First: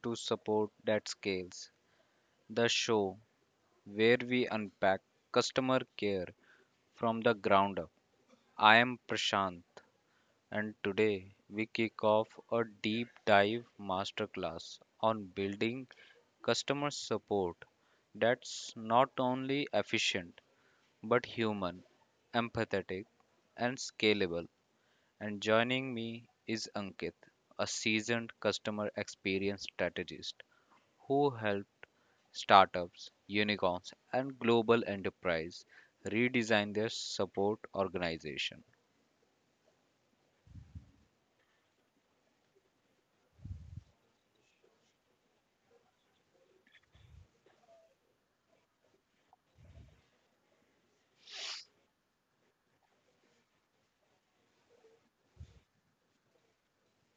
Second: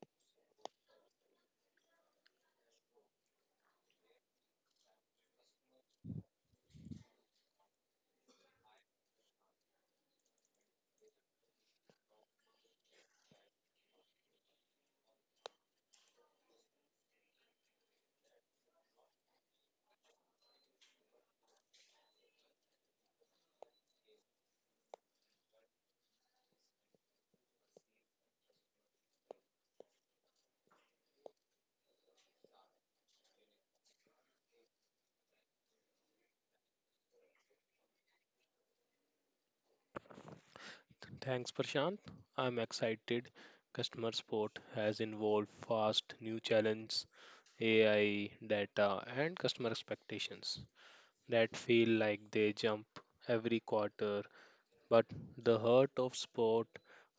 to Support That Scales, the show where we unpack customer care from the ground up. I am Prashant, and today we kick off a deep dive masterclass on building customer support that's not only efficient but human, empathetic, and scalable. And joining me is Ankit, a seasoned customer experience strategist who helped startups, unicorns, and global enterprise redesign their support organization. Thanks, Prashant. I'm excited. Customer support has involved fast new challenges, AI, data, and customer expectations that feel like they jump every quarter. But the heart of support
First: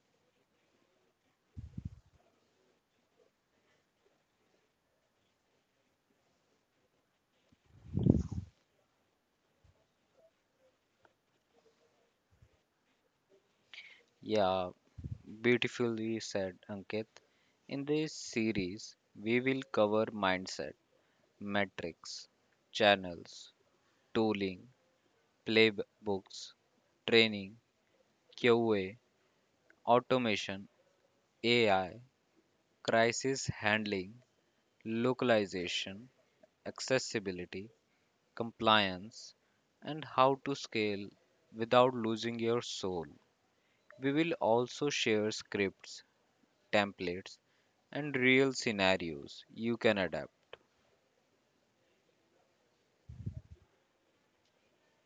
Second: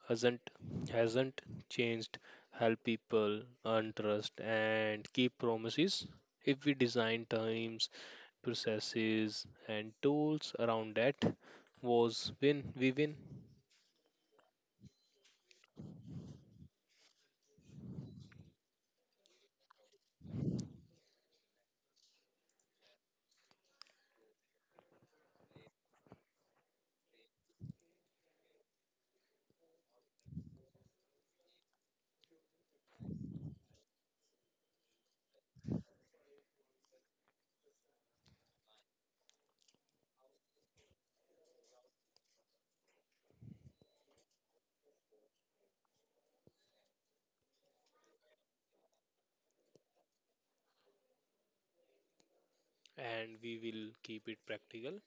hasn't hasn't changed. Help people earn trust and keep promises. If we design times, processes, and tools around that, was win we win. Yeah, beautifully said, Ankit. In this series, we will cover mindset, metrics, channels, tooling, playbooks, training, QA, automation, AI, crisis handling, localization, accessibility, compliance, and how to scale without losing your soul. We will also share scripts, templates, and real scenarios you can adapt. And we will keep it practical.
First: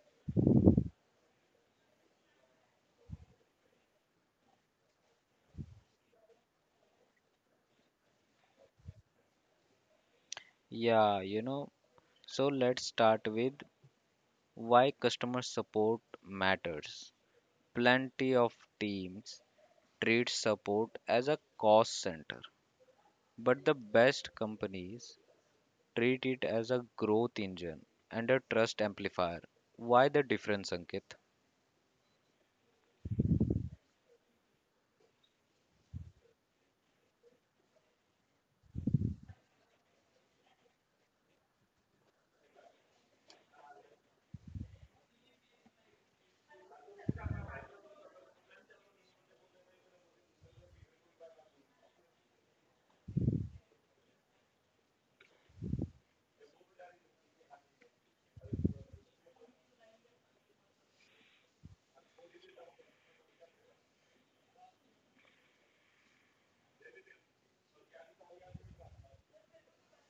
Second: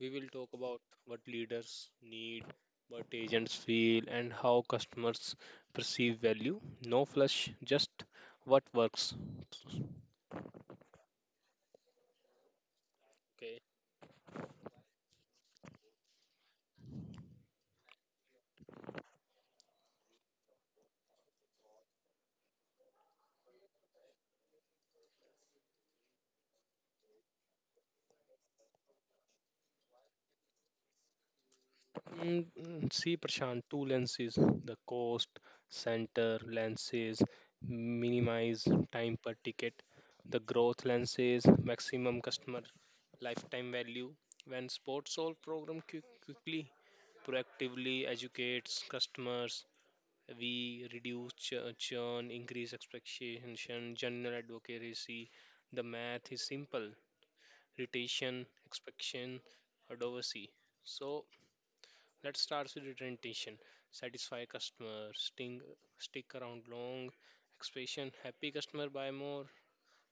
We will talk about what leaders need, what agents feel, and how customers perceive value. No flush, just what works. Yeah, you know, so let's start with Okay. why customer support matters. Plenty of teams treat support as a cost center, but the best companies treat it as a growth engine and a trust amplifier. Why the difference, Ankit? See, Prashant, two lenses: the cost center lenses minimize time per ticket, the growth lenses maximum customer lifetime value. When Sports Solve program quickly proactively educates customers, we reduce churn, increase expectation, general advocacy. The math is simple: retention, expectation, advocacy. So let's start with retention. Satisfy customer, sting, stick around long, expression, happy customer buy more,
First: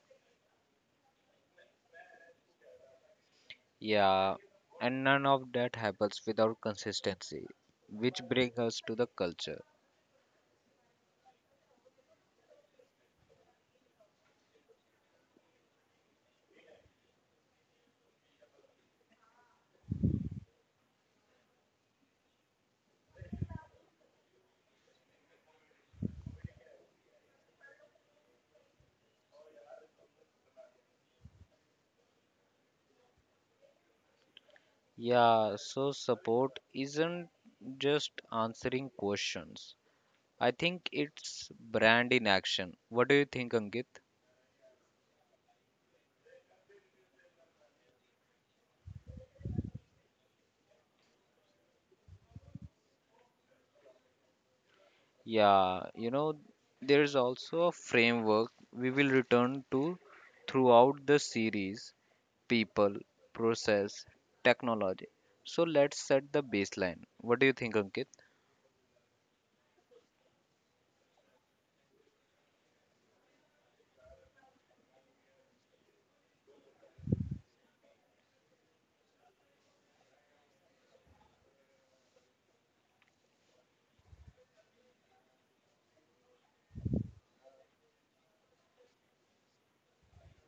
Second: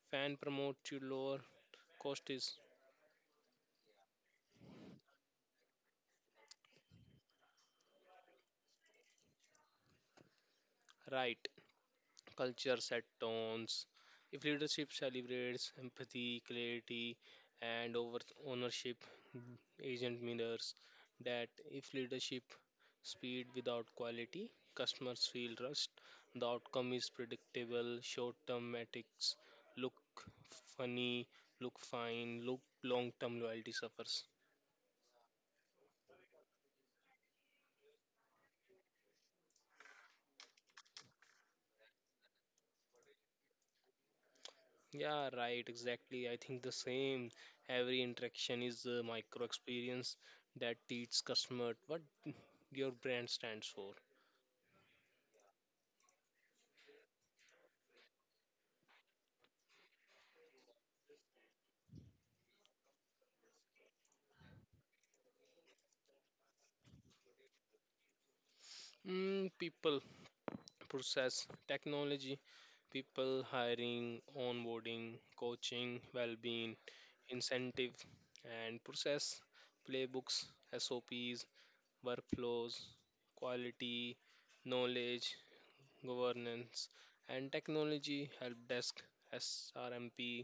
fan promote you lower, cost is Yeah, and none of that happens without consistency, which brings us to the culture. right. Culture set tones. If leadership celebrates empathy, clarity, and over ownership, agent mirrors that. If leadership speed without quality, customers feel rushed. The outcome is predictable. Short-term metrics look funny, look fine, look long-term loyalty suffers. Yeah, so support isn't just answering questions. I think it's brand in action. What do you think, Ankit? Yeah, right, exactly. I think the same. Every interaction is a micro experience that teaches customer what your brand stands for. Yeah, you know, there is also a framework we will return to throughout the series: people, process, technology. So let's set the baseline. What do you think, Ankit? People, process, technology. People: hiring, onboarding, coaching, well being, incentive. And process: playbooks, SOPs, workflows, quality, knowledge, governance. And technology: help desk, SRMP,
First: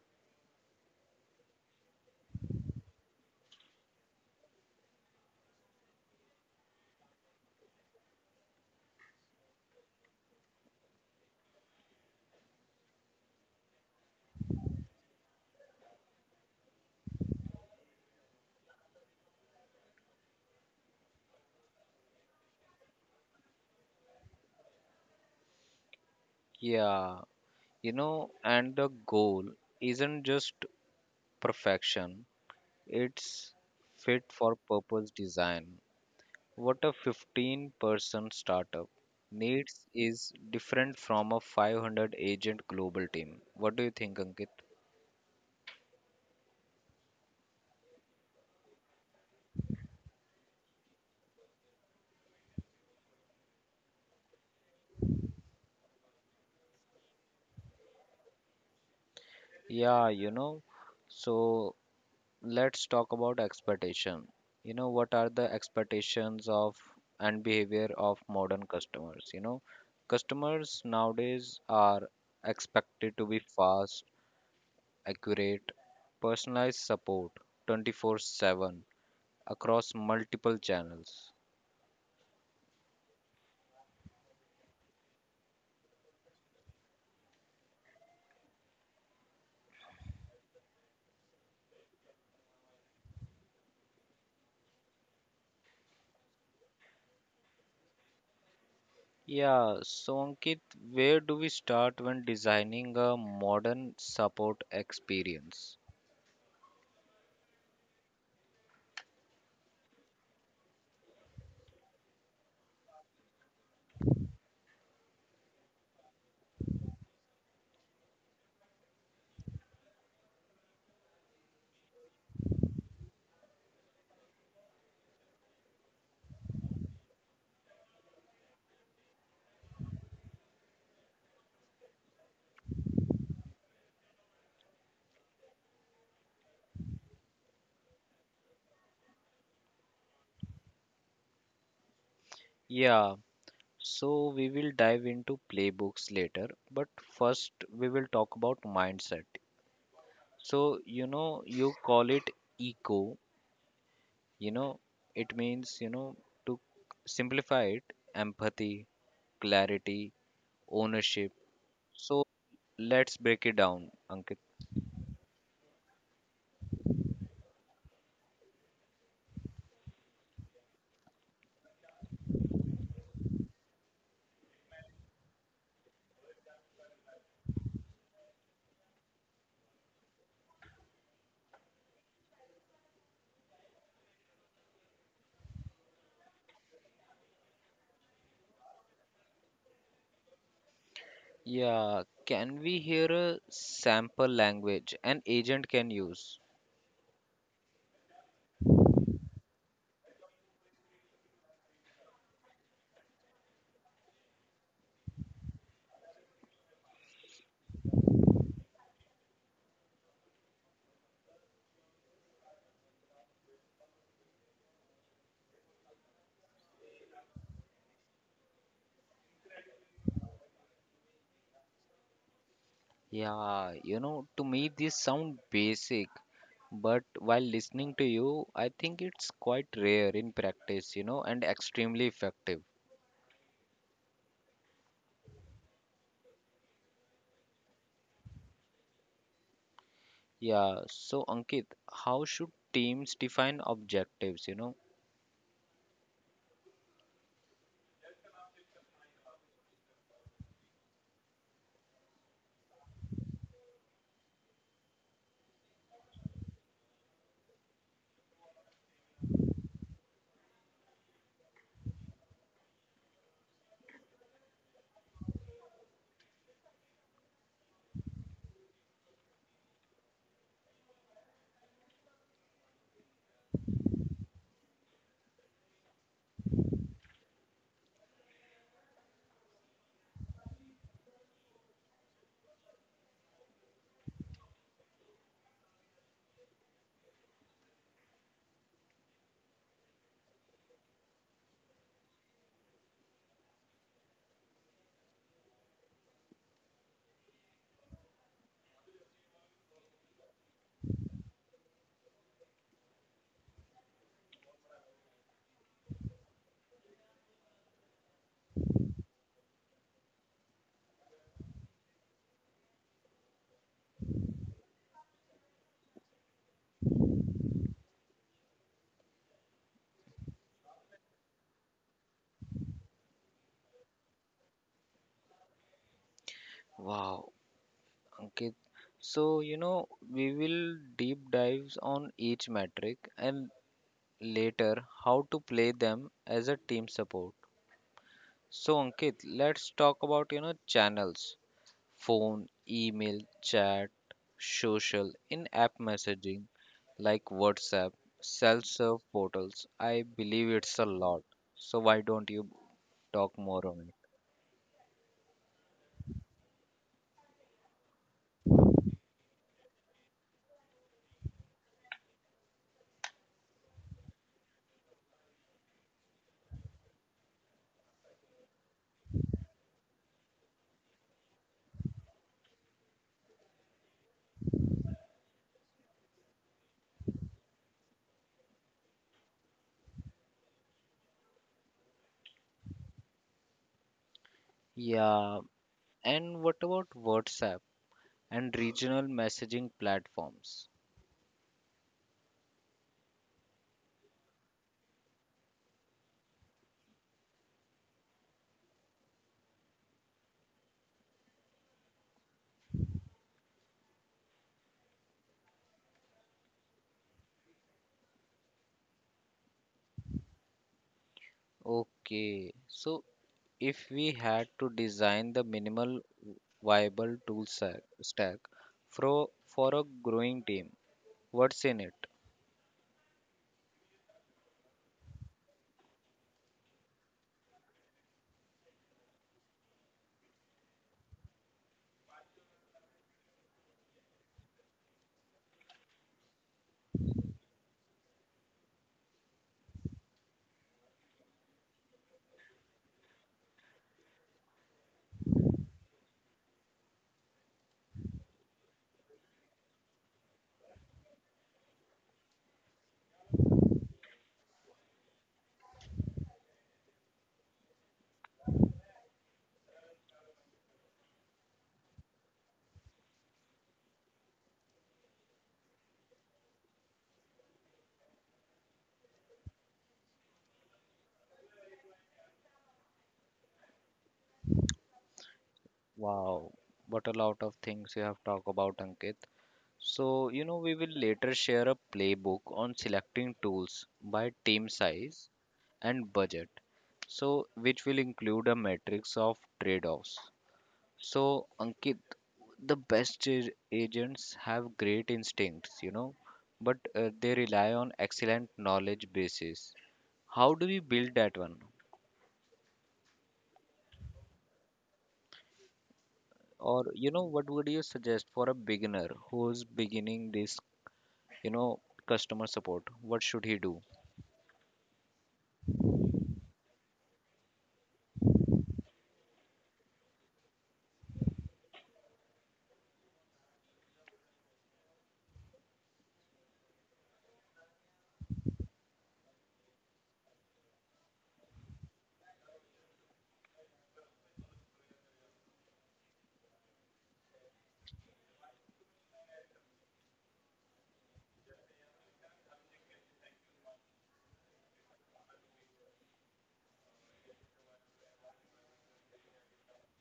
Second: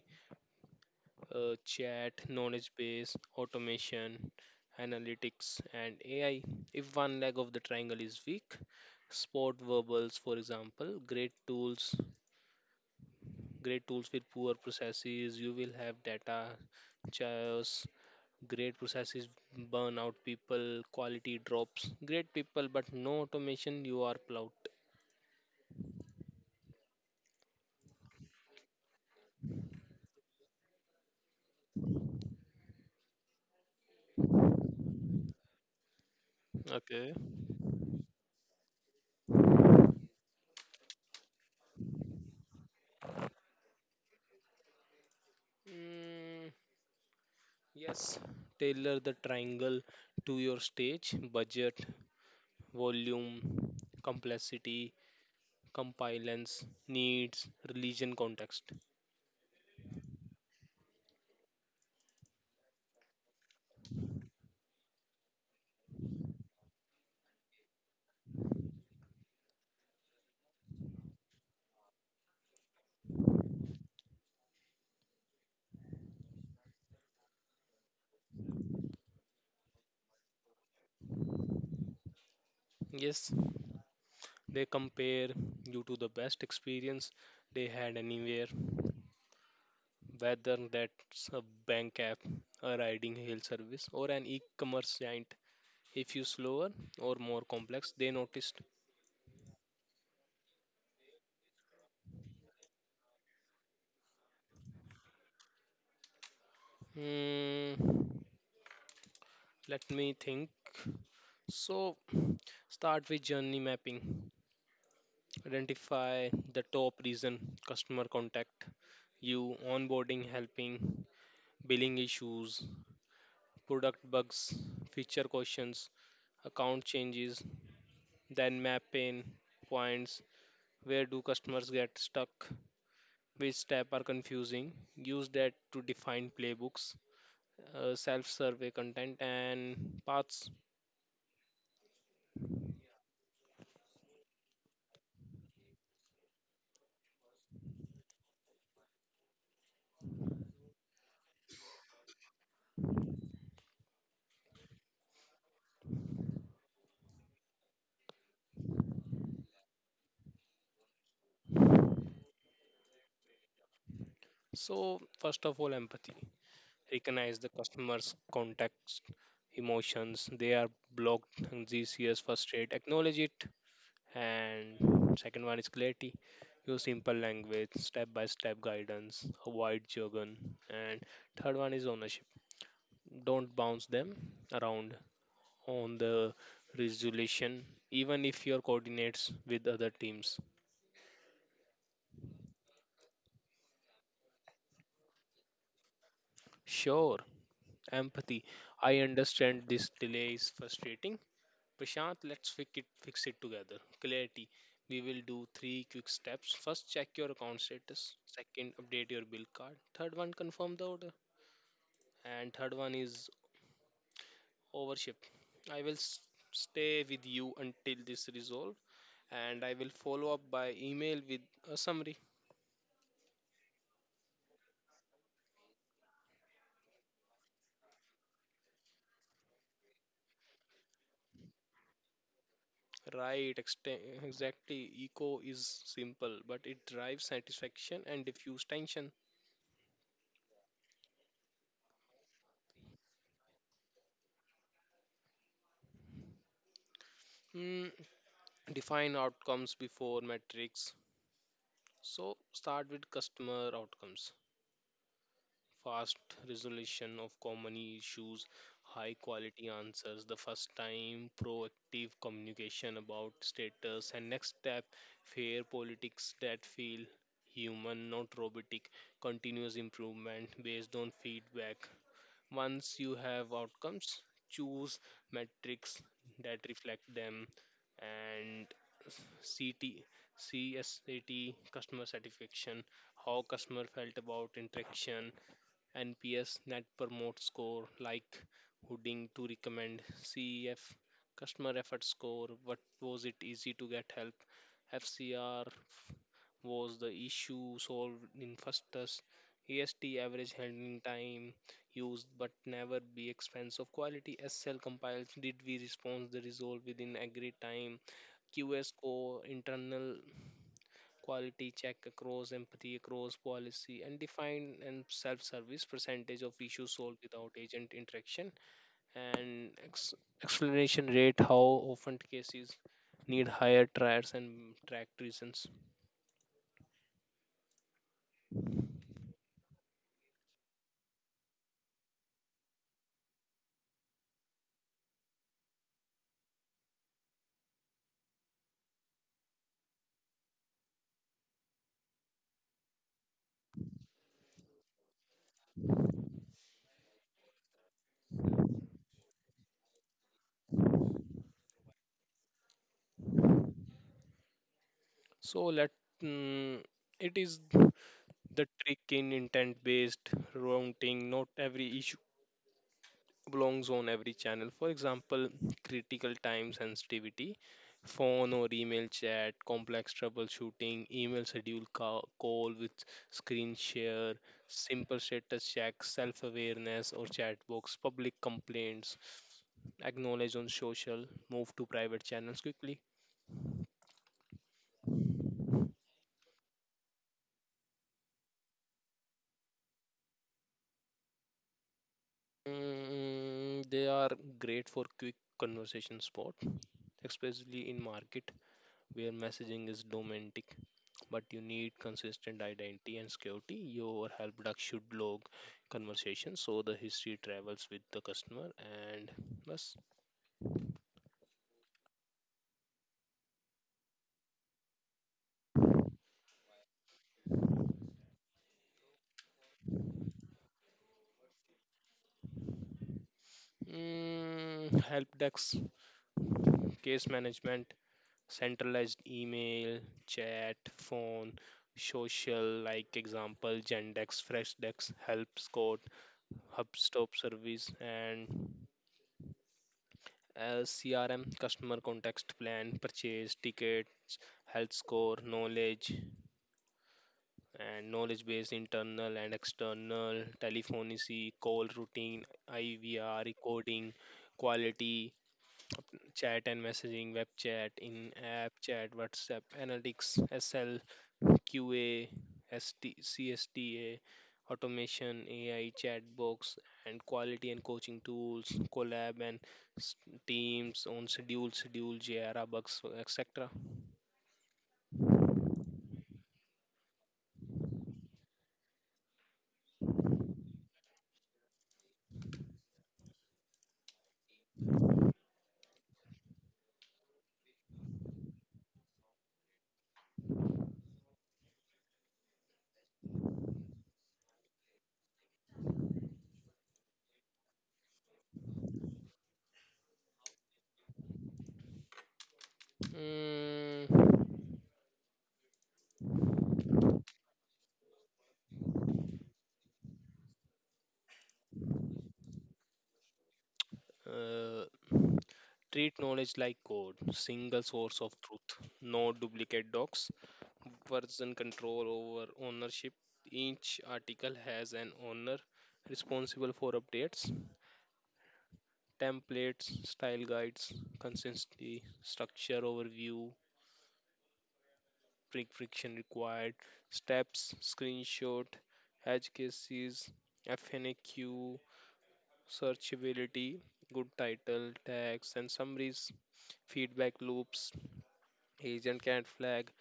chat, knowledge base, automation, analytics, and AI. If one leg of the triangle is weak, spot verbals. For example, great tools with poor processes, you will have data chaos. Great processes burn out people, quality drops. Great people, but no automation, you are plout. Yeah, and the goal isn't just perfection, it's fit for purpose design. What a Okay. 15-person startup needs is different from a 500 agent global team. What do you think, Ankit? Mm, yes, tailor the triangle to your stage, budget, volume, complexity, compliance, needs, religion context. Yeah, you know, so let's talk about expectation. What are the expectations of and behavior of modern customers? Customers nowadays are expected to be fast, accurate, personalized support 24/7 across multiple channels. Yes, they compare you to the best experience they had anywhere, whether that's a bank app, a riding hail service, or an e commerce giant. If you slower or more complex, they noticed. Yeah, so Ankit, where do we start when designing a modern support experience? Hmm, Let me think. So, start with journey mapping. Identify the top reason customer contact you: onboarding helping, billing issues, product bugs, feature questions, account changes. Then map pain points. Where do customers get stuck, which step are confusing? Use that to define playbooks, self survey content and paths. Yeah, so we will dive into playbooks later, but first we will talk about mindset. So you call it eco, you know it means to simplify it: empathy, clarity, ownership. So let's break it down, Ankit. So first of all, empathy: recognize the customer's context, emotions. They are blocked and frustrated. Acknowledge it. And second one is clarity: use simple language, step by step guidance, avoid jargon. And third one is ownership: don't bounce them around on the resolution, even if your coordinates with other teams. Yeah, can we hear a sample language an agent can use? Sure. Empathy: I understand this delay is frustrating, Prashant. Let's fix it together. Clarity: we will do three quick steps. First, check your account status. Second, update your bill card. Third one, confirm the order. And third one is overship: I stay with you until this resolved, and I will follow up by email with a summary. To me this sound basic, but while listening to you, I think it's quite rare in practice, and extremely effective. Right, exactly, eco is simple but it drives satisfaction and diffuse tension. Yeah, so Ankit, how should teams define objectives? mm, Define outcomes before metrics. So start with customer outcomes: fast resolution of common issues, high quality answers the first time, proactive communication about status and next step, fair politics that feel human, not robotic, continuous improvement based on feedback. Once you have outcomes, choose metrics that reflect them. And CT, customer satisfaction, how customer felt about interaction. NPS, Net Promote Score, like Hooding to recommend. CEF, Customer Effort Score, what was it easy to get help. FCR, was the issue solved in first test. EST, average handling time used but never be expense of quality. SL compiles, did we respond the resolve within agreed time. QS score, internal quality check across empathy, across policy, and define. And self-service, percentage of issues solved without agent interaction. And explanation rate, how often cases need higher trials and tracked reasons. Wow, Ankit. So we will deep dives on each metric and later how to play them as a team support. So, Ankit, let's talk about, channels. Phone, email, chat, social, in app messaging like WhatsApp, self serve portals. I believe it's a lot. So, why don't you talk more on it? So let mm, it is the trick in intent-based routing. Not every issue belongs on every channel. For example, critical time sensitivity, phone or email chat. Complex troubleshooting, email schedule call with screen share. Simple status check, self awareness or chat box. Public complaints, acknowledge on social, move to private channels quickly. Yeah, and what about WhatsApp and regional messaging platforms? They are great for quick conversation spot, especially in market where messaging is domestic. But you need consistent identity and security. Your help desk should log conversations so the history travels with the customer. And plus. Okay, so if we had to design the minimal viable stack for a growing team, what's in it? Help desk, case management, centralized email, chat, phone, social, like example gendex Freshdesk, help Scout, hubstop service. And CRM, customer context, plan, purchase, ticket, health score, knowledge. And knowledge base, internal and external. Telephony, call routine, IVR, recording, quality. Chat and messaging, web chat, in app chat, WhatsApp. Analytics, SL, QA, ST, CSTA. Automation, AI, chat box. And quality and coaching tools. Collab and s- teams, on schedule, schedule, Jira, bugs, etc. Wow, what a lot of things you have talked about, Ankit. So we will later share a playbook on selecting tools by team size and budget. So, which will include a matrix of trade-offs. So, Ankit, the agents have great instincts, but they rely on excellent knowledge bases. How do we build that one? Mm, Or, what would you suggest for a beginner who's beginning this you know customer support, what should he do? uh, Treat knowledge like code: single source of truth, no duplicate docs, version control, over ownership. Each article has an owner responsible for updates, templates, style guides, consistency. Structure overview, friction required, steps, screenshot, edge cases, FNAQ, searchability, good title, tags, and summaries, feedback loops. Agent can flag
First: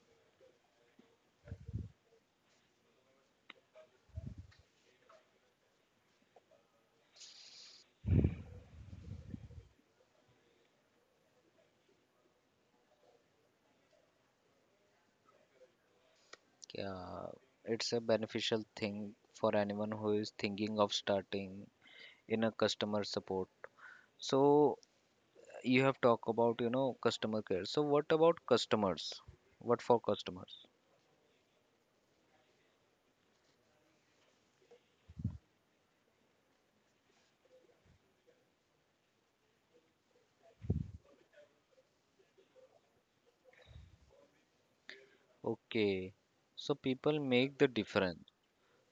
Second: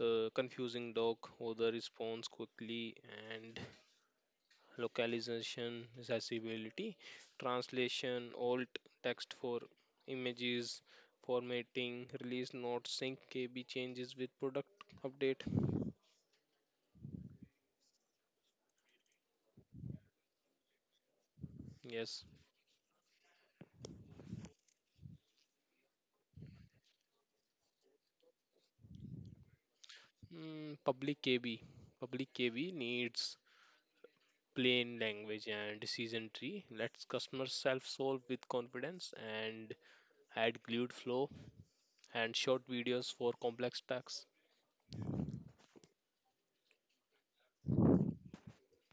confusing dog odor response quickly. And localization is accessibility, translation, alt text for images, formatting. Release notes, sync KB changes with product update. uh, it's a beneficial thing for anyone who is thinking of starting Yes. in a customer support. So you have talked about customer care, so what about customers? What for customers? Public KB, public KB needs plain language and decision tree, lets customers self solve with confidence. And add glued flow and short videos for complex tasks. Okay, so people make the difference.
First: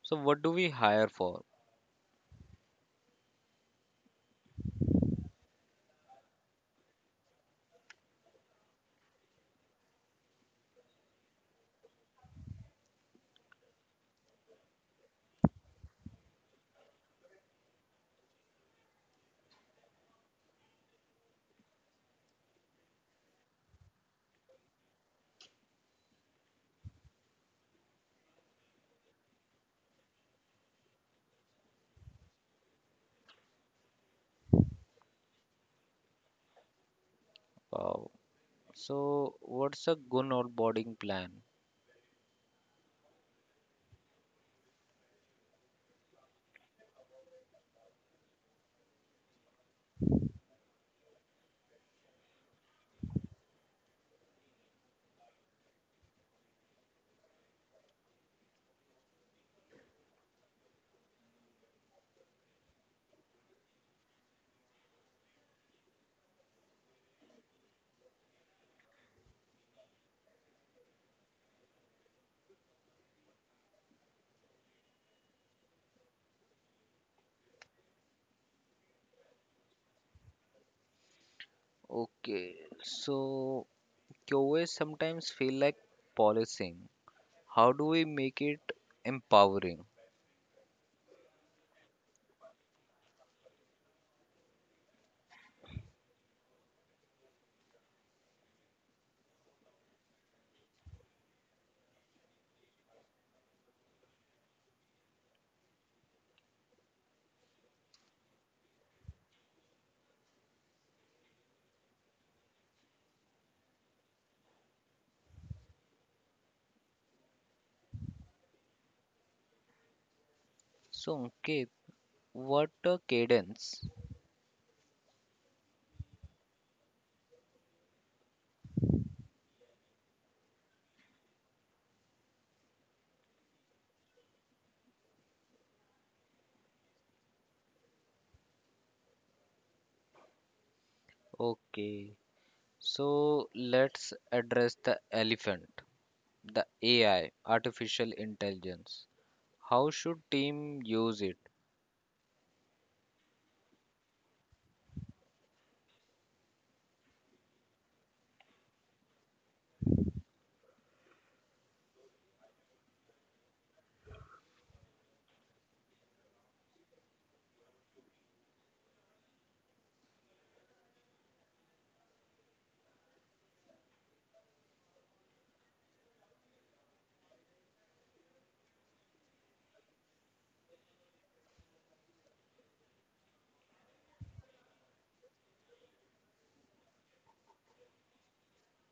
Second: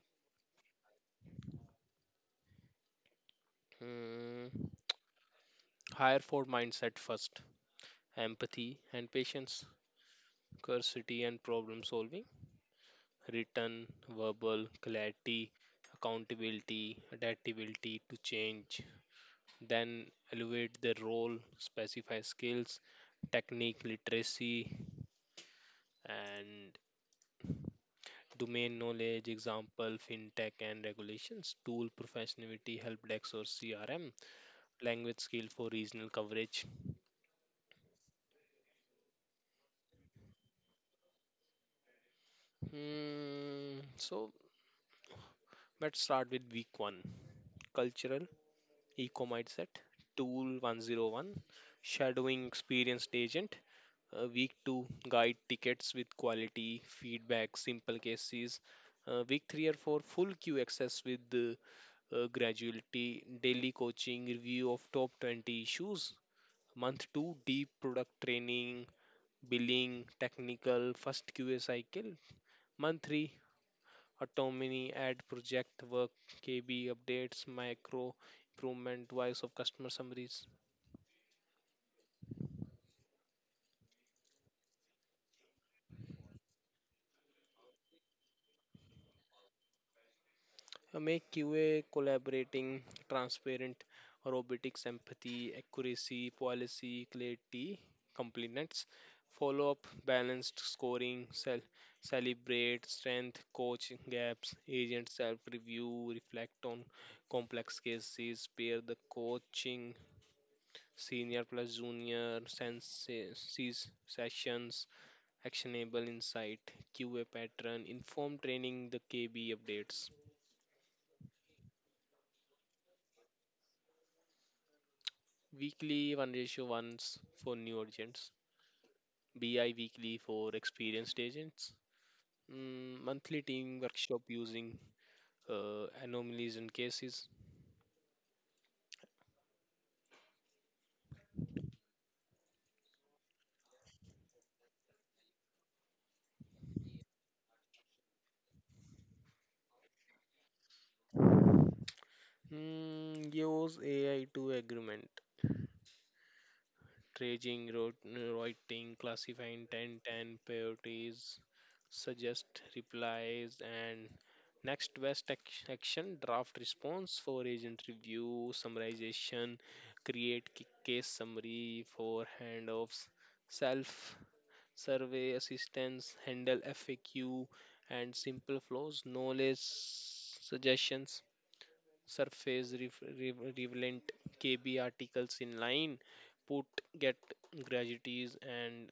So what do we hire for? Mm, Higher four mindset first: empathy and patience, curiosity and problem solving, written, verbal, clarity, accountability, adaptability to change. Then elevate the role, specify skills, technique, literacy, and domain knowledge. Example, fintech and regulations, tool professionality, help desk or CRM, language skill for regional coverage. Wow, so what's a good onboarding plan? So let's start with week one: cultural Eco Mindset, Tool 101, shadowing experienced agent. Week 2, guide tickets with quality, feedback, simple cases. Week 3 or 4, full queue access with graduality, daily coaching, review of top 20 issues. Month 2, deep product training, billing, technical, first QA cycle. Month 3, autonomy, ad project work, KB updates, micro improvement, voice of customer summaries. Okay, so QA sometimes feel like policing. How do we make it empowering? Make QA collaborating, transparent, robotics, empathy, accuracy, policy, clarity, compliments, follow up, balanced scoring. Celebrate strength, coach gaps, agent self review, reflect on complex cases, pair the coaching, senior plus junior, sessions, actionable insight, QA pattern, inform training, the KB updates. So, okay, what a cadence. Weekly 1 ratio 1:1s for new agents, BI weekly for experienced agents, monthly team workshop using anomalies and cases. Okay, so let's address the elephant, the AI, artificial intelligence. How should team use it? Use AI to agreement, tracing, writing, classifying 10 10 priorities, suggest replies, and next best action draft response for agent review. Summarization, create case summary for handoffs. Self survey assistance, handle FAQ and simple flows. Knowledge suggestions, surface relevant KB articles in line, put, get gratuities. And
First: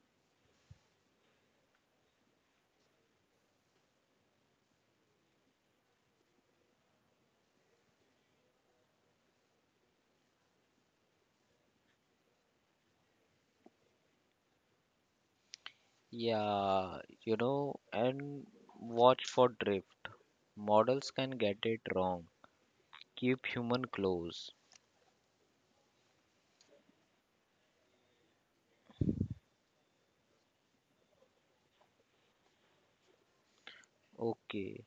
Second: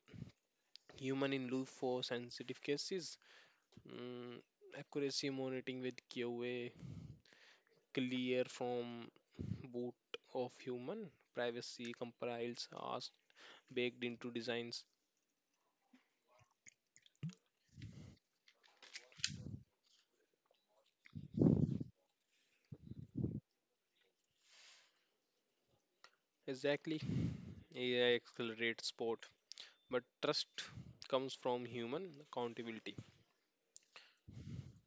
human in loop for sensitive cases. Mm, Accuracy monitoring with QA, clear from boot of human, privacy compiles are baked into designs. Yeah, and watch for drift. Models can get it wrong. Keep human close. Exactly. AI accelerates sport, but trust comes from human accountability. Okay,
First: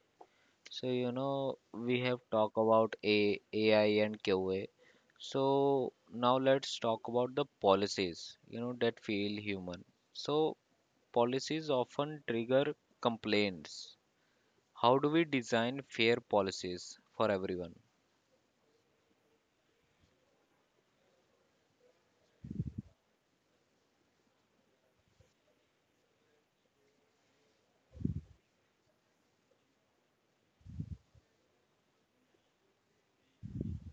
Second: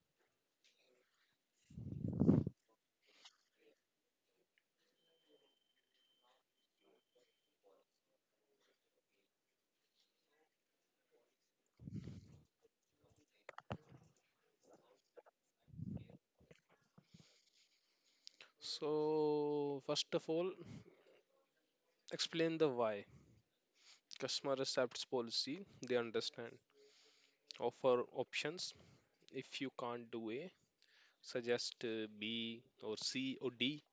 so we have talked about A, AI and QA. So, now let's talk about the policies, that feel human. So, policies often trigger complaints. How do we design fair policies for everyone? So first of all, explain the why. Customer accepts policy they understand. Offer options: if you can't do A, suggest B or C or D.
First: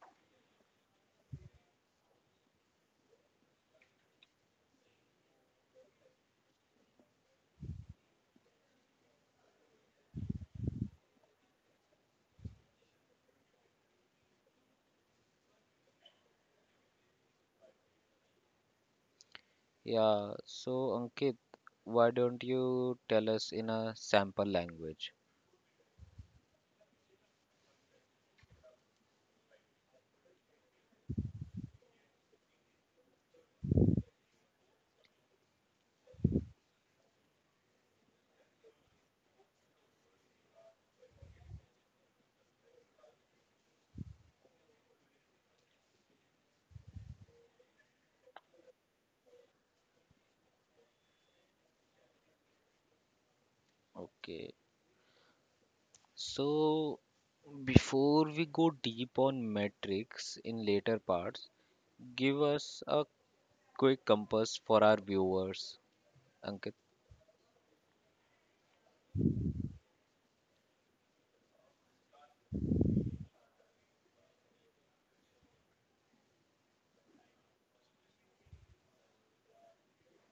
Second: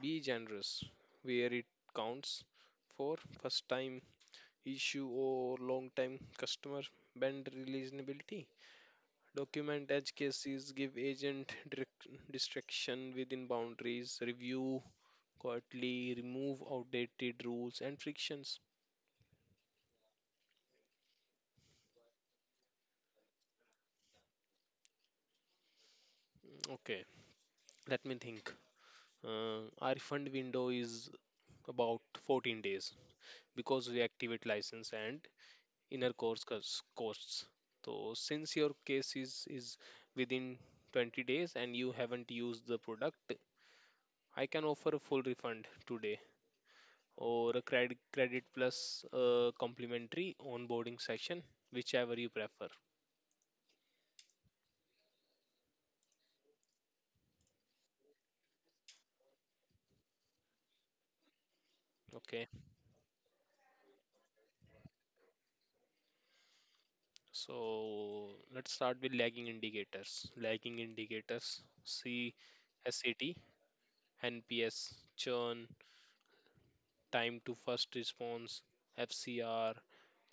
Be generous where it counts, for first time issue or long time customer, band reasonability. Document edge cases, give agent direct distraction within boundaries. Review quietly, remove outdated rules and frictions. Yeah, so Ankit, why don't you tell us in a sample language? Okay, let me think. Our refund window is about 14 days because we activate license and inner course costs. So since your case is within 20 days and you haven't used the product, I can offer a full refund today or a credit plus complimentary onboarding session, whichever you prefer. Okay. So, before we go deep on metrics in later parts, give Okay, us a quick compass for our viewers, Ankit. so let's start with lagging indicators. Lagging indicators: C, S, A, T, N, P, S, churn, time to first response, FCR,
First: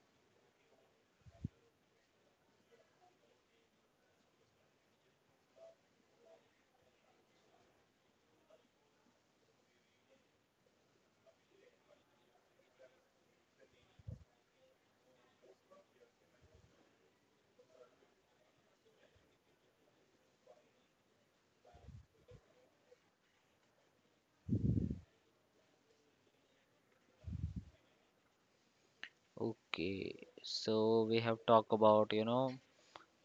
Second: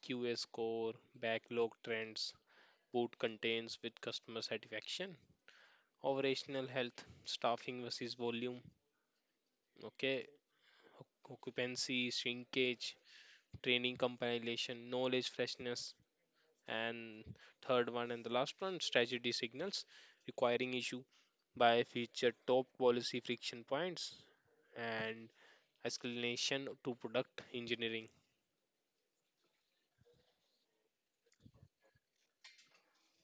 QA score, backlog trends, boot contains with customer satisfaction. Operational health, staffing versus volume. Okay, occupancy, shrinkage, training compilation, knowledge freshness. And third one and the last one, strategy signals: requiring issue by feature, top policy friction points, and escalation to product engineering. Okay, so we have talked about,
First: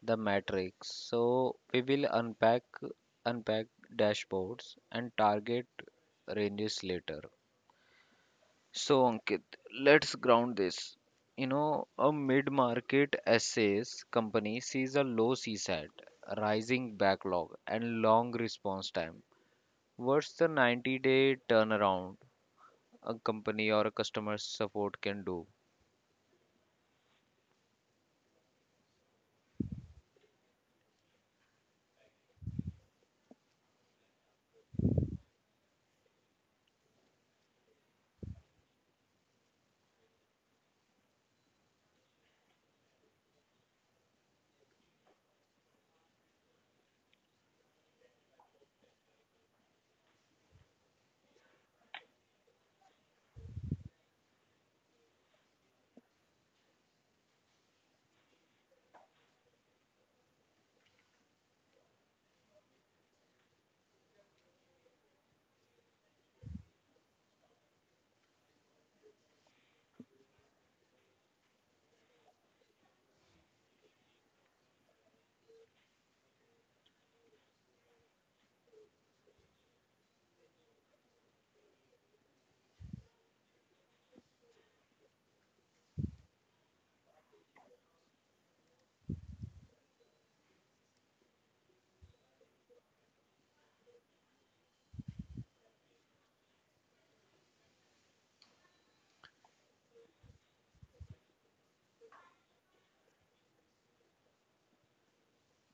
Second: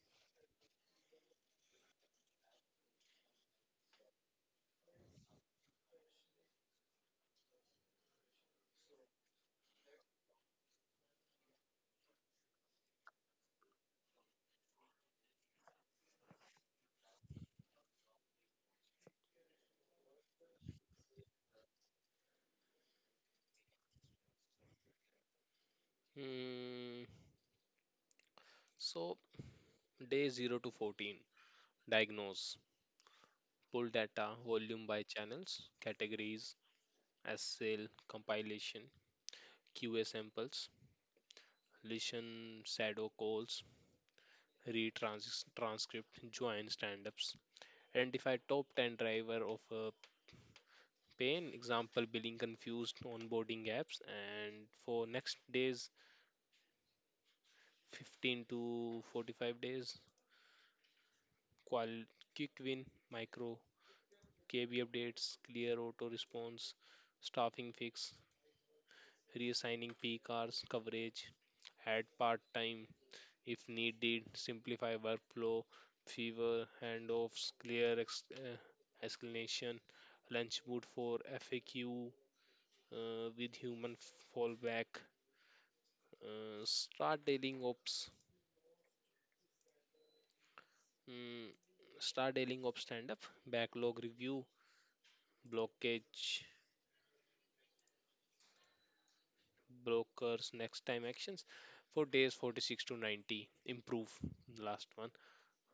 the metrics. So we will unpack dashboards and target ranges later. So Ankit, let's ground this. You know, a mid-market SaaS company sees a low CSAT, rising backlog, and long response time. What's the 90-day turnaround a company or a customer support can do? Mm, so day 0 to 14, diagnose, pull data, volume by channels, categories, as sale compilation, QA samples, listen, shadow calls, read transcript, join stand-ups, identify top 10 driver of pain, example billing confused, onboarding apps. And for next days, 15 to 45 days, qual- quick win, micro, KB updates, clear auto response, staffing fix, reassigning P cars coverage, add part-time if needed, simplify workflow, fewer handoffs, clear explanation, lunch boot for FAQ with human fallback. Start dealing ops, mm, start dealing ops stand up, backlog review, blockage, brokers, next time actions. For days 46 to 90, improve last one,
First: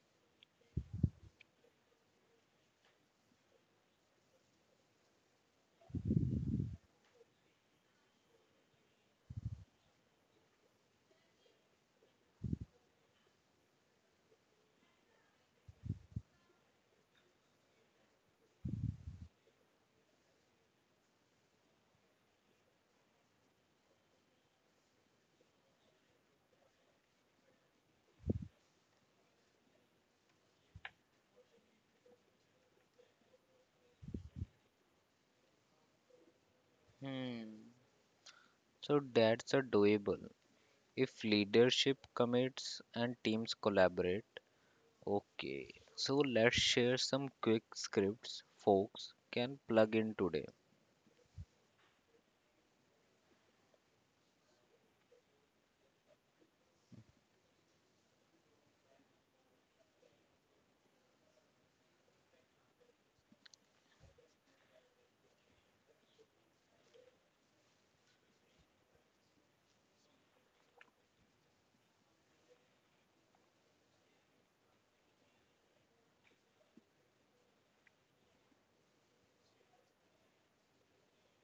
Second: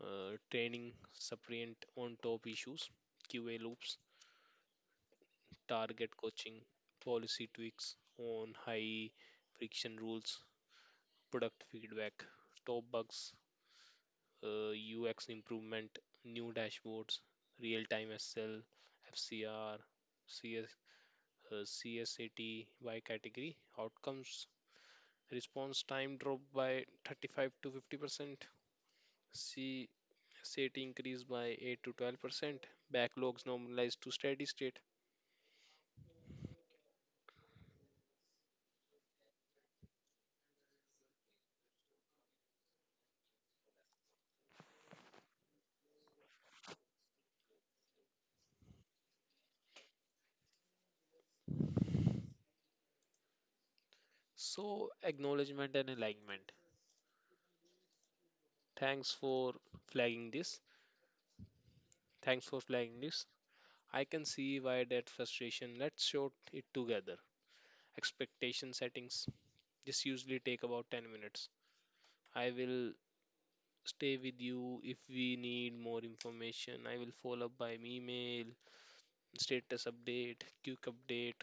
training, supplement on top issues. QA loops target coaching, policy tweaks on high friction rules, product feedback, top bugs, UX improvement, new dashboards, real time SL, FCR, CS, CSAT by category, outcomes, response time drop by 35 to 50%, CSAT increase by 8 to 12%, backlogs normalized to steady state. Hmm. So that's a doable. If leadership commits and teams collaborate, okay. So let's share some quick scripts folks can plug in today. So, acknowledgement and alignment. Thanks for flagging this. Thanks for flagging this. I can see why that frustration. Let's sort it together. Expectation settings. This usually take about 10 minutes. I will stay with you if we need more information. I will follow up by email, status update, quick update.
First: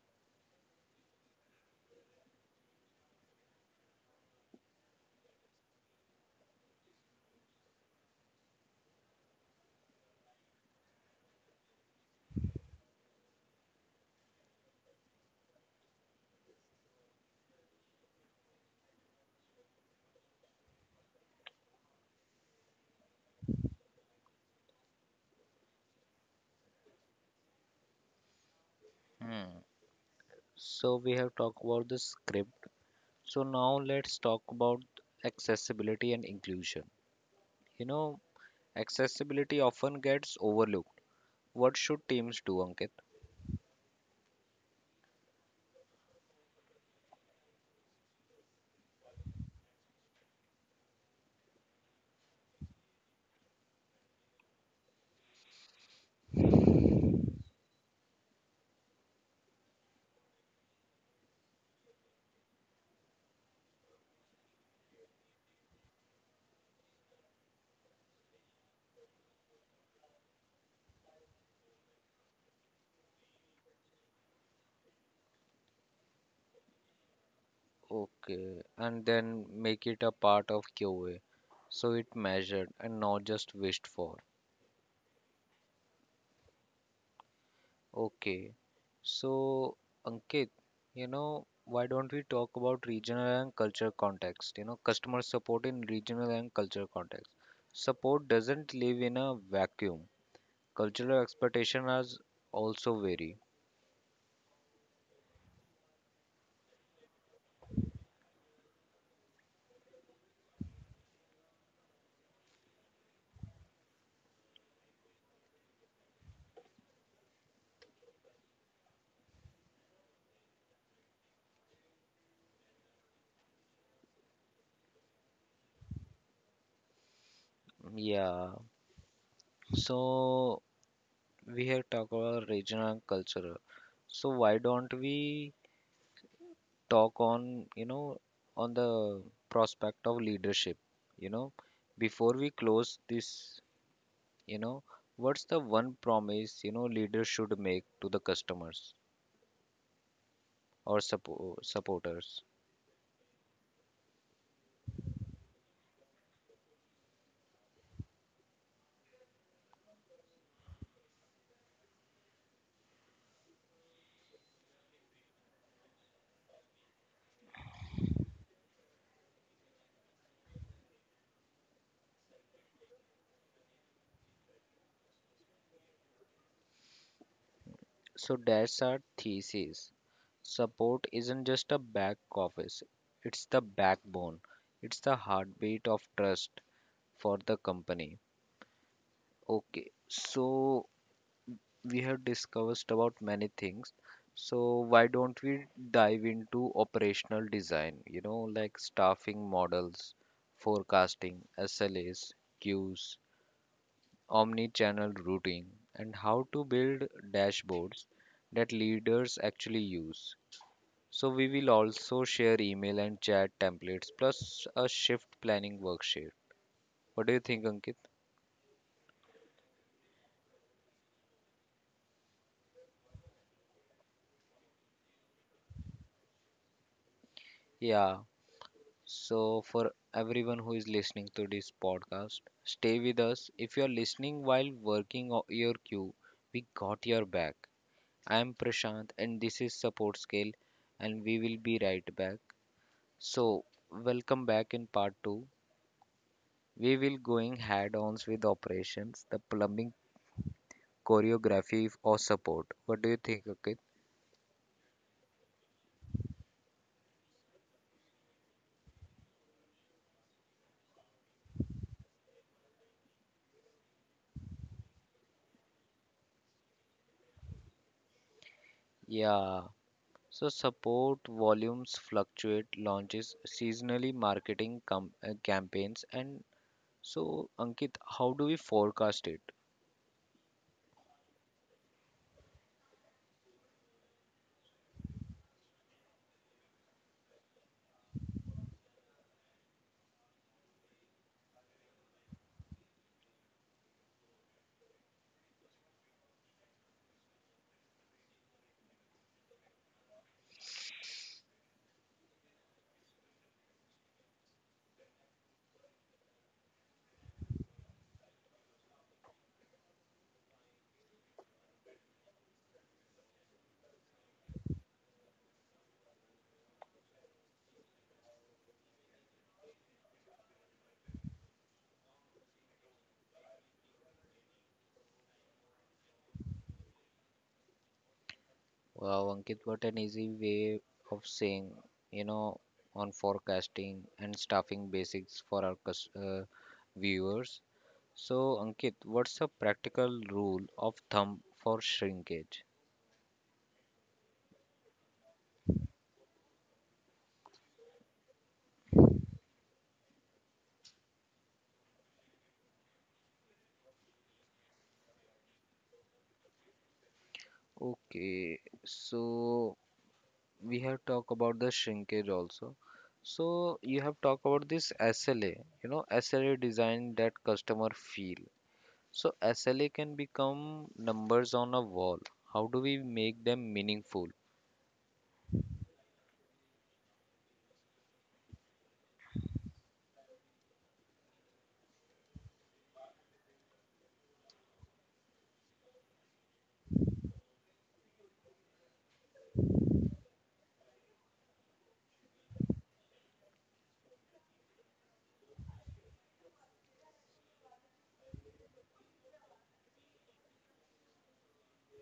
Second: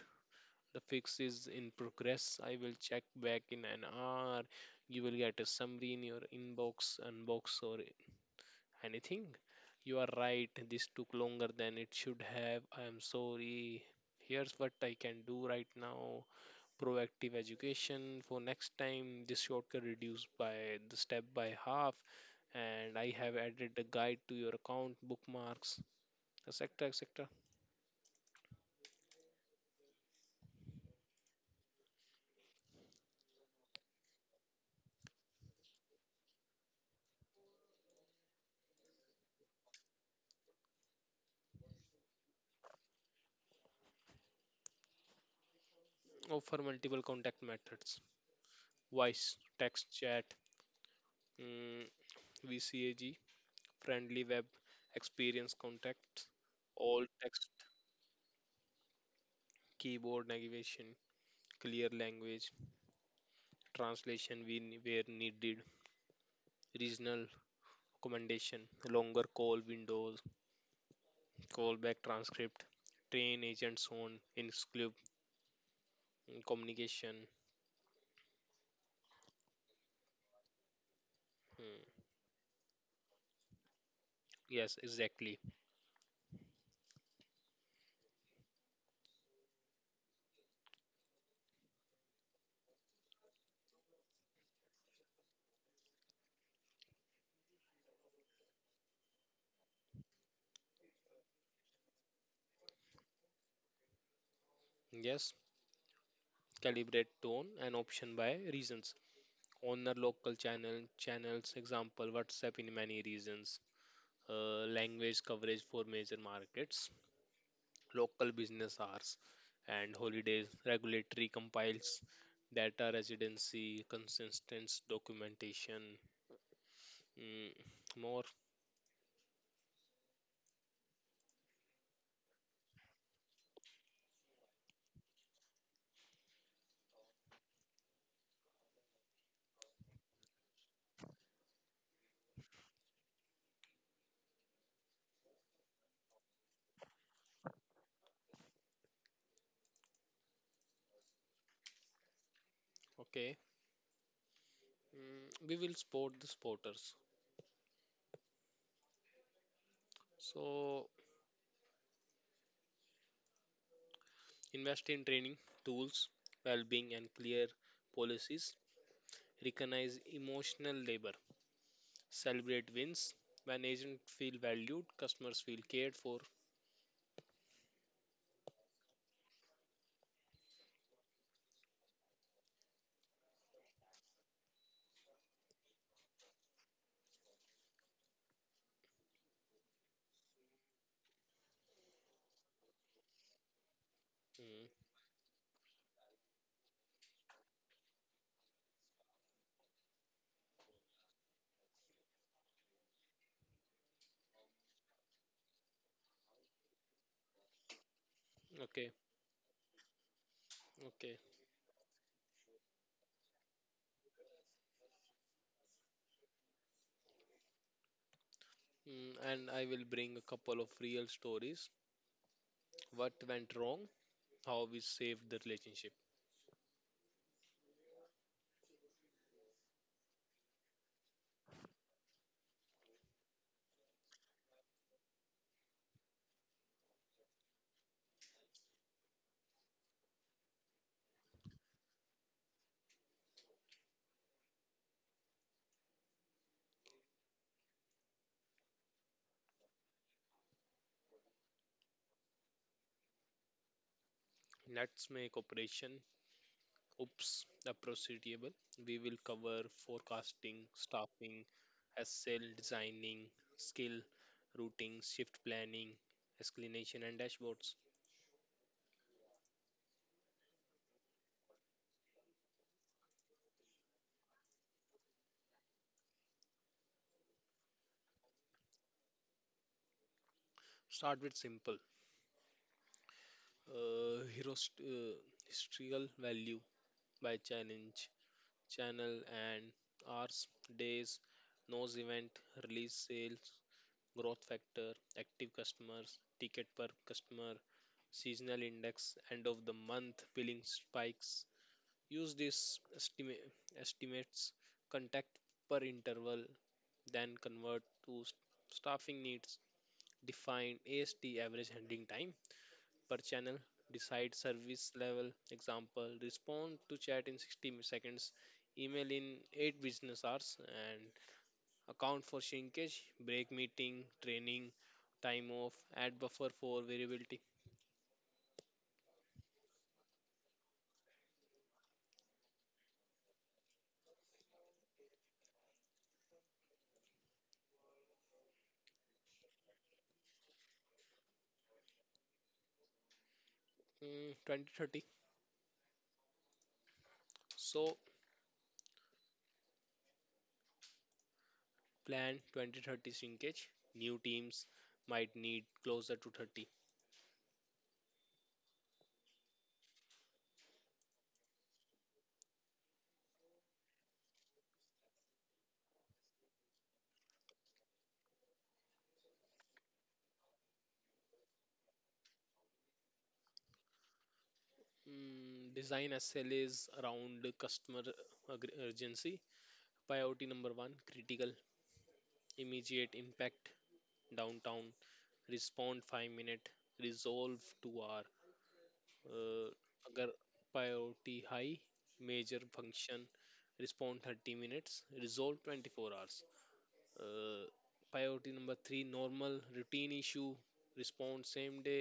The fix is in progress. I will check back in an hour. You will get a summary in your inbox, unbox, or anything? You are right. This took longer than it should have. I am sorry. Here's what I can do right now. Proactive education for next time. This shortcut reduced by the step by half. And I have added a guide to your account, bookmarks, etc. etc. Hmm. So we have talked about the script. So now let's talk about accessibility and inclusion. You know, accessibility often gets overlooked. What should teams do, Ankit? Offer multiple contact methods. Voice, text, chat, mm, VCAG, friendly web experience contacts, all text, keyboard navigation, clear language, translation where needed, regional accommodation, longer call windows, callback transcript, train agents on exclusive communication. Okay, and then make it a part of QA so Hmm. it measured and not just wished for. Yes, exactly. Okay. So, Ankit, why don't we talk about regional and culture context? You know, customer support in regional and culture context. Support doesn't live in a vacuum. Cultural expectations are also vary. Yes, calibrate tone and option by regions. Honor local channels, example WhatsApp in many regions. Language coverage for major markets, local business hours and holidays, regulatory compiles data residency, consistent documentation. mm, More. Yeah. So, we have talked about regional and cultural. So, why don't we talk on, on the prospect of leadership, you know? Before we close this, You know, what's the one promise leaders should make to the customers or supporters? Okay. We will support the supporters. So invest in training, tools, well-being, and clear policies. Recognize emotional labor. Celebrate wins. When agents feel valued, customers feel cared for. So that's our thesis. Support isn't just a back office; it's the backbone. It's the heartbeat of trust for the company. Okay, so we have discussed about many things. Mm, So why don't we dive into operational design? You know, like staffing models, forecasting, SLAs, queues, omni-channel routing, and how to build dashboards that okay, leaders actually use. okay. So we will also share email and chat templates plus a shift planning worksheet. What do you think, Ankit? And I will bring a couple of real stories. What went wrong, how we saved the relationship. Yeah. So for everyone who is listening to this podcast, stay with us. If you're listening while working your queue, we got your back. I am Prashant and this is Support Scale, and we will be right back. So welcome back in part 2. We will going head-ons with operations, the plumbing, choreography or support. What do you think, Ankit? Let's make Operation Oops a proceedable. We will cover forecasting, staffing, SL designing, skill, routing, shift planning, explanation, and dashboards. Yeah. So support volumes fluctuate, launches, seasonally marketing campaigns, and so Ankit, how do we forecast it? Start with simple. Uh, hero st- uh, Historical value by challenge, channel, and hours, days, nose event, release sales, growth factor, active customers, ticket per customer, seasonal index, end of the month billing spikes. Use these estimates, contact per interval, then convert to staffing needs. Define AST average handling time per channel. Decide service level. Example: respond to chat in 60 seconds, email in 8 business hours, and account for shrinkage, break meeting, training, time off, add buffer for variability. Wow, Ankit, what an easy way of saying, you know, on forecasting and staffing basics for our viewers. So Ankit, what's a practical rule of thumb for shrinkage? 2030. So plan 2030 shrinkage. New teams might need closer to 30. Okay, so we have talked about the shrinkage also. So you have talked about this SLA, SLA design that customer feel. So SLA can become numbers on a wall. How do we make them meaningful? Design SLAs around the customer urgency. Priority number one critical, immediate impact, downtown, respond 5-minute, resolve 2 hour, uh, अगर priority high major function, respond 30 minutes, resolve 24 hours, uh, priority number 3 normal routine issue, respond same day,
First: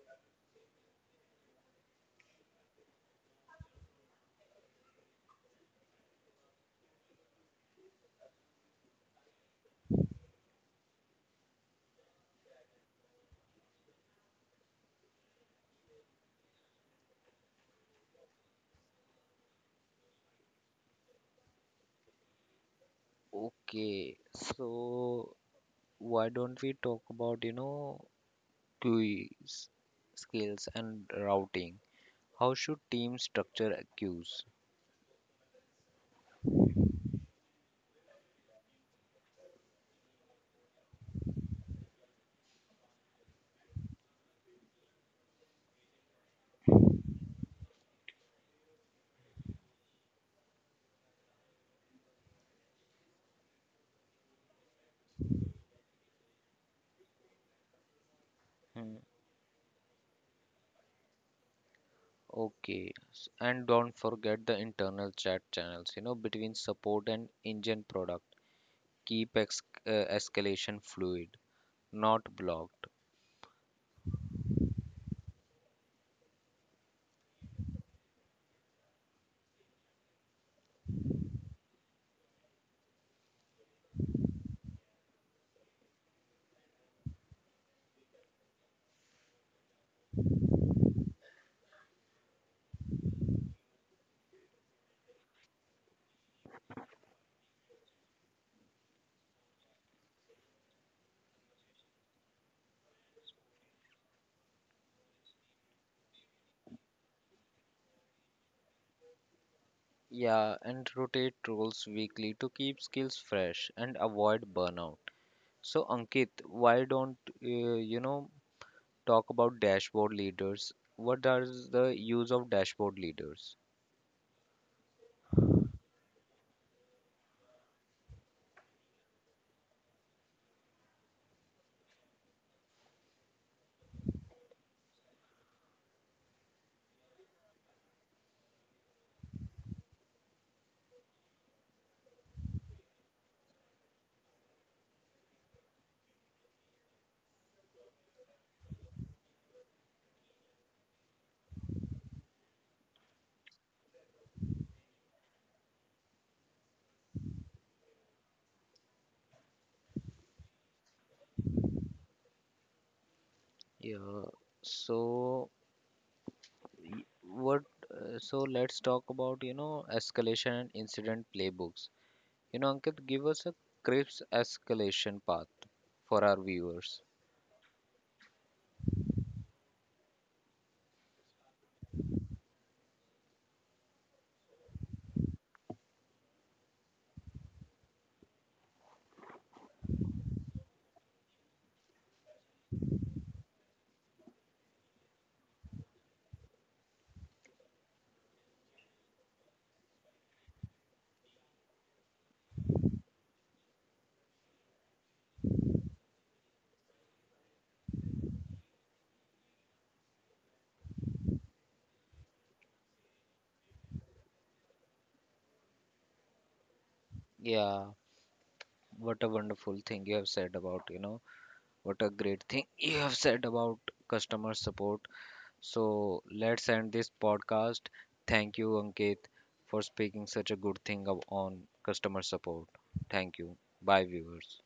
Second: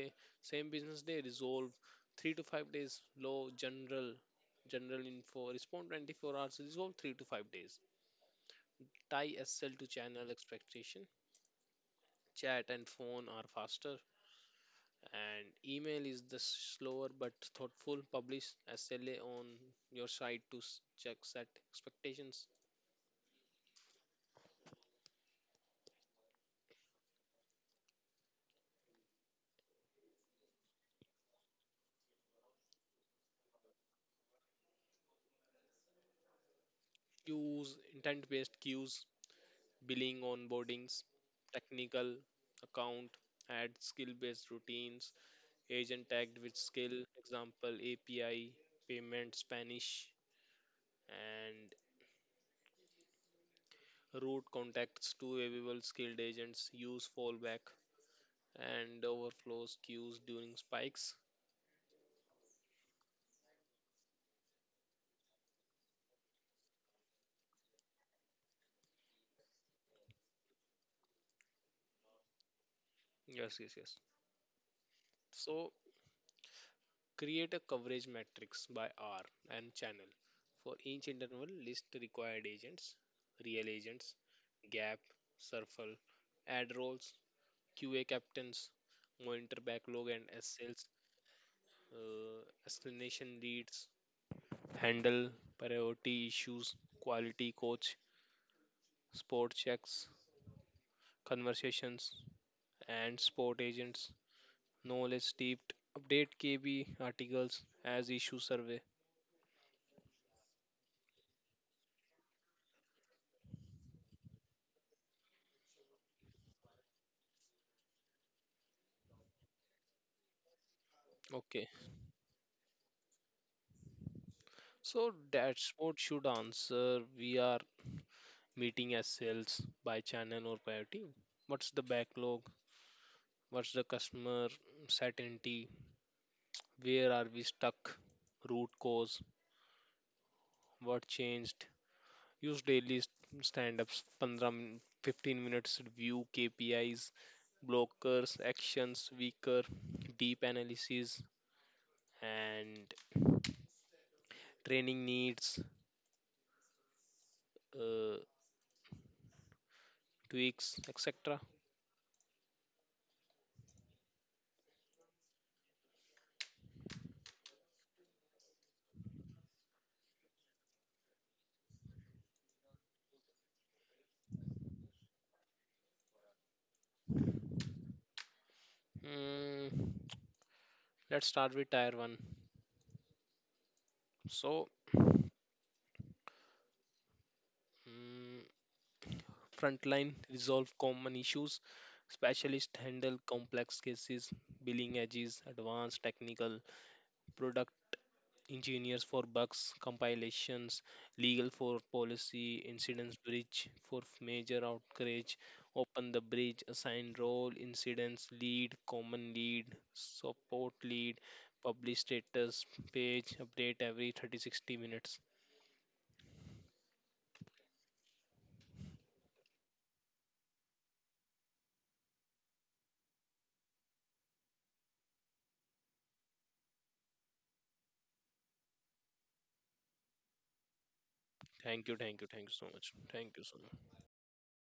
same business day, resolve 3 to 5 days. Low general, info, respond 24 hours, resolve 3 to 5 days. Tie sl to channel expectation. Chat and phone are faster and email is the slower but thoughtful. Publish SLA on your site to check, set expectations. Okay, so why don't we talk about, queues, skills and routing? How should teams structure queues? Use intent based queues, billing onboardings, technical account, add skill based routines, agent tagged with skill, example API, payment, Spanish, and route contacts to available skilled agents, use fallback Hmm. and overflows queues during spikes. Okay, and don't forget the internal chat channels, between support and engine product. Keep ex escalation fluid, not blocked. Yes, yes, yes. So create a coverage matrix by R and channel. For each interval, list required agents, real agents, gap, circle, add roles, QA captains, monitor backlog and S sales, explanation leads, handle priority issues, quality coach, sport checks, conversations, and sport agents, knowledge steeped, update KB articles as issue survey. Yeah, and rotate roles weekly to keep skills fresh and avoid burnout. So, Ankit, why don't uh, you know talk about dashboard leaders? What are Okay. the use of dashboard leaders? So that's what should answer. We are meeting as sales by channel or priority. What's the backlog? What's the customer certainty? Where are we stuck? Root cause? What changed? Use daily stand ups, 15 15 minutes review, KPIs, blockers, actions, weaker, deep analysis, and training needs, uh, tweaks, etc. Yeah, so y- what so let's talk about escalation and incident playbooks. You know, Ankit, give us a crisp escalation path for our viewers. Mm, let's start with tier 1. So, mm, frontline resolve common issues, specialists handle complex cases, billing edges, advanced technical product engineers for bugs, compilations, legal for policy, incidents bridge for major outrage, open the bridge, assign role, incidents lead, common lead, support lead, publish status page, update every 30-60 minutes. Yeah, what a wonderful thing you have said about, you know, what a great thing you have said about customer support. So let's end this podcast. Thank you, Ankit, for speaking such a good on Thank you, thank customer you, thank you so support. much. Thank Thank you so you. much. Bye, viewers.